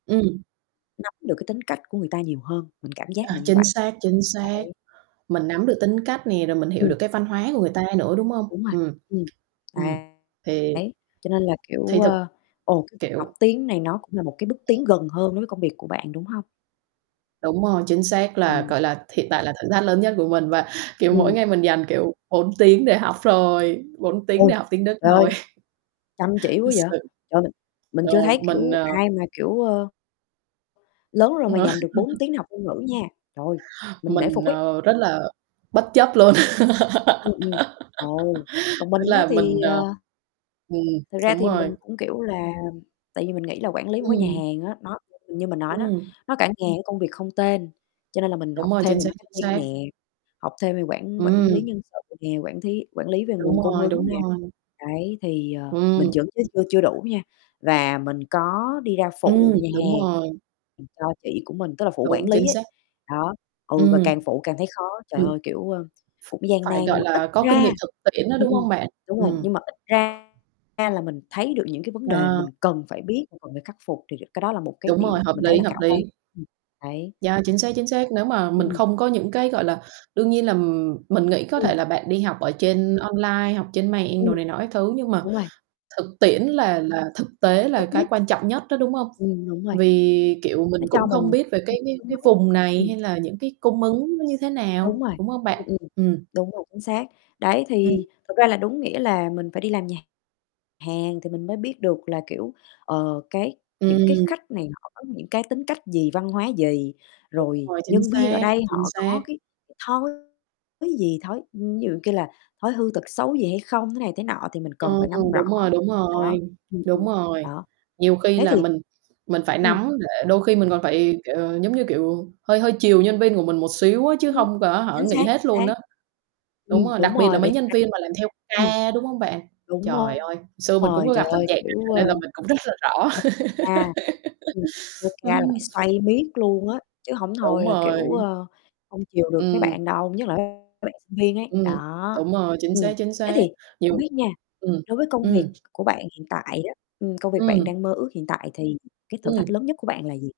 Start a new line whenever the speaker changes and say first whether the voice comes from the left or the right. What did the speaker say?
right: Ừm.
left: Nắm được cái tính cách của người ta nhiều hơn, mình cảm giác là
right: À,
left: như
right: chính
left: vậy.
right: xác, chính xác.
left: Đấy.
right: Mình nắm được tính cách nè, rồi mình hiểu
left: Ừm.
right: được cái văn hóa của người ta nữa, đúng hông?
left: Đúng rồi,
right: Ừm.
left: ừm.
right: Ừm,
left: Đấy.
right: thì
left: Đấy, cho nên là,
right: thì
left: kiểu,
right: thực
left: ờ, ồ, cái việc học
right: kiểu
left: tiếng này nó cũng là một cái bước tiến gần hơn đối với công việc của bạn, đúng hông?
right: Đúng rồi, chính xác. Là,
left: Ừm.
right: gọi là, hiện tại là thử thách lớn nhất của mình và, kiểu, mỗi
left: Ừm.
right: ngày mình dành, kiểu, 4 tiếng để học thôi, 4 tiếng để
left: Ôi,
right: học tiếng Đức
left: trời ơi!
right: thôi.
left: Chăm chỉ quá
right: Thật
left: vậy,
right: sự.
left: trời, mình
right: Ờ,
left: chưa thấy,
right: mình,
left: kiểu,
right: ờ
left: ai mà kiểu, ơ lớn rồi mà dành được 4 tiếng học ngôn ngữ nha, trời, mình nể
right: Mình,
left: phục ấy.
right: ờ, rất là bất chấp luôn.
left: Ừm, ừm. Ồ, còn
right: Tức
left: mình á
right: là
left: thì,
right: mình, ờ
left: ờ
right: ừm,
left: Thực ra
right: đúng
left: thì
right: rồi.
left: mình cũng, kiểu là tại vì mình nghĩ là quản lý một cái nhà
right: Ừm.
left: hàng á, nó, ừm, như mình nói đó,
right: Ừm.
left: nó cả ngàn công việc không tên, cho nên là mình
right: Đúng
left: học
right: rồi,
left: thêm
right: chính
left: về
right: xác, chính
left: marketing
right: xác.
left: nè, học thêm về quản quản lý
right: Ừm.
left: nhân sự nè, quản thí quản lý về
right: Đúng
left: nguồn cung
right: rồi,
left: ứng
right: đúng
left: nè.
right: rồi.
left: Đấy, thì, ờ, mình
right: Ừm.
left: chuẩn chứ chưa chưa đủ nha, và mình có đi ra
right: Ừm,
left: phụ nhà
right: đúng
left: hàng
right: rồi.
left: giùm cho chị của mình, tức là phụ
right: Đúng,
left: quản lý
right: chính
left: ấy,
right: xác.
left: đó, ừ, và
right: Ừm.
left: càng phụ càng thấy khó. Trời
right: Ừm.
left: ơi, kiểu, ờ, cũng gian nan,
right: Phải,
left: nhưng
right: gọi
left: mà ít
right: là, có kinh
left: ra
right: nghiệm thực tiễn đó,
left: ừm,
right: đúng
left: ừm,
right: hông bạn?
left: đúng rồi,
right: Ừm.
left: nhưng mà ít ra ra là mình thấy được những cái vấn đề mình
right: À.
left: cần phải biết, cần phải khắc phục, thì được cái đó là một cái
right: Đúng rồi,
left: điều
right: hợp
left: mình thấy
right: lý,
left: là
right: hợp
left: khả quan.
right: lý.
left: Ừm, đấy.
right: Yeah, chính xác chính xác. Nếu mà
left: Ừm,
right: mình
left: ừm.
right: không có những cái, gọi là đương nhiên là, ừm, mình nghĩ có
left: Ừm.
right: thể là bạn đi học ở trên online, học trên mạng
left: Ừm.
right: đồ này nọ các thứ, nhưng mà
left: Đúng rồi.
right: thực tiễn là là thực tế là
left: Tốt
right: cái
left: nhất.
right: quan trọng nhất đó, đúng hông?
left: Ừm, đúng rồi.
right: Vì, kiểu, mình
left: Nó cho
right: cũng không
left: mình
right: biết về cái
left: [unintelligible]
right: cái
left: xương
right: cái
left: máu.
right: vùng này,
left: Ừm.
right: hay là những cái cung ứng nó như thế nào,
left: Đúng rồi,
right: đúng hông bạn?
left: ừm, ừm.
right: Ừm.
left: Đúng rồi, chính xác. Đấy,
right: Ừm.
left: thì thực ra là, đúng nghĩa là mình phải đi làm nhà hàng thì mình mới biết được là, kiểu, ờ, cái những cái
right: Ừm.
left: khách này họ có những cái tính cách gì, văn hóa gì,
right: Đúng
left: rồi
right: rồi, chính
left: nhân viên ở
right: xác,
left: đây
right: chính
left: họ
right: xác.
left: có cái thói thứ gì, thói ví dụ kia là thói hư tật xấu gì hay không, thế này thế nọ, thì mình cần
right: Ờ,
left: phải nắm rõ.
right: đúng rồi, đúng
left: Đó,
right: rồi,
left: ừm,
right: đúng
left: ừm,
right: rồi.
left: đó.
right: Nhiều khi
left: Thế
right: là
left: thì
right: mình mình phải
left: ừm.
right: nắm, để đôi khi mình còn phải, kiểu, giống như, kiểu, hơi hơi chiều nhân viên của mình một xíu á, chứ
left: Ừm.
right: hông có hả,
left: Chính
right: nghỉ
left: xác, chính
right: hết luôn
left: xác.
right: á. Đúng
left: Ừm,
right: rồi, đặc
left: đúng
right: biệt là
left: rồi,
right: mấy
left: vậy thực
right: nhân
left: ra
right: viên mà làm theo
left: ừm.
right: ca, đúng hông bạn?
left: Đúng
right: Trời
left: đó.
right: ơi, xưa mình cũng
left: Rồi,
right: có
left: trời
right: gặp tình
left: ơi,
right: trạng
left: kiểu,
right: này nên
left: ơ,
right: là mình cũng rất là rõ.
left: [unintelligible] à, ừm, vô ca là phải
right: Ừm.
left: xoay miết luôn á, chứ hổng
right: Đúng
left: thôi là, kiểu,
right: rồi.
left: ờ, hông chiều được mấy
right: Ừm.
left: bạn đâu, nhất là mấy bạn sinh viên ấy.
right: Ừm,
left: Đó,
right: đúng rồi, chính xác,
left: ừm,
right: chính
left: thế
right: xác.
left: thì không
right: Nhiều
left: biết nha,
right: ừm,
left: đối với công việc
right: ừm.
left: của bạn hiện tại á, ừm, công việc bạn
right: Ừm.
left: đang mơ ước hiện tại, thì cái thử thách
right: Ừm.
left: lớn nhất của bạn là gì?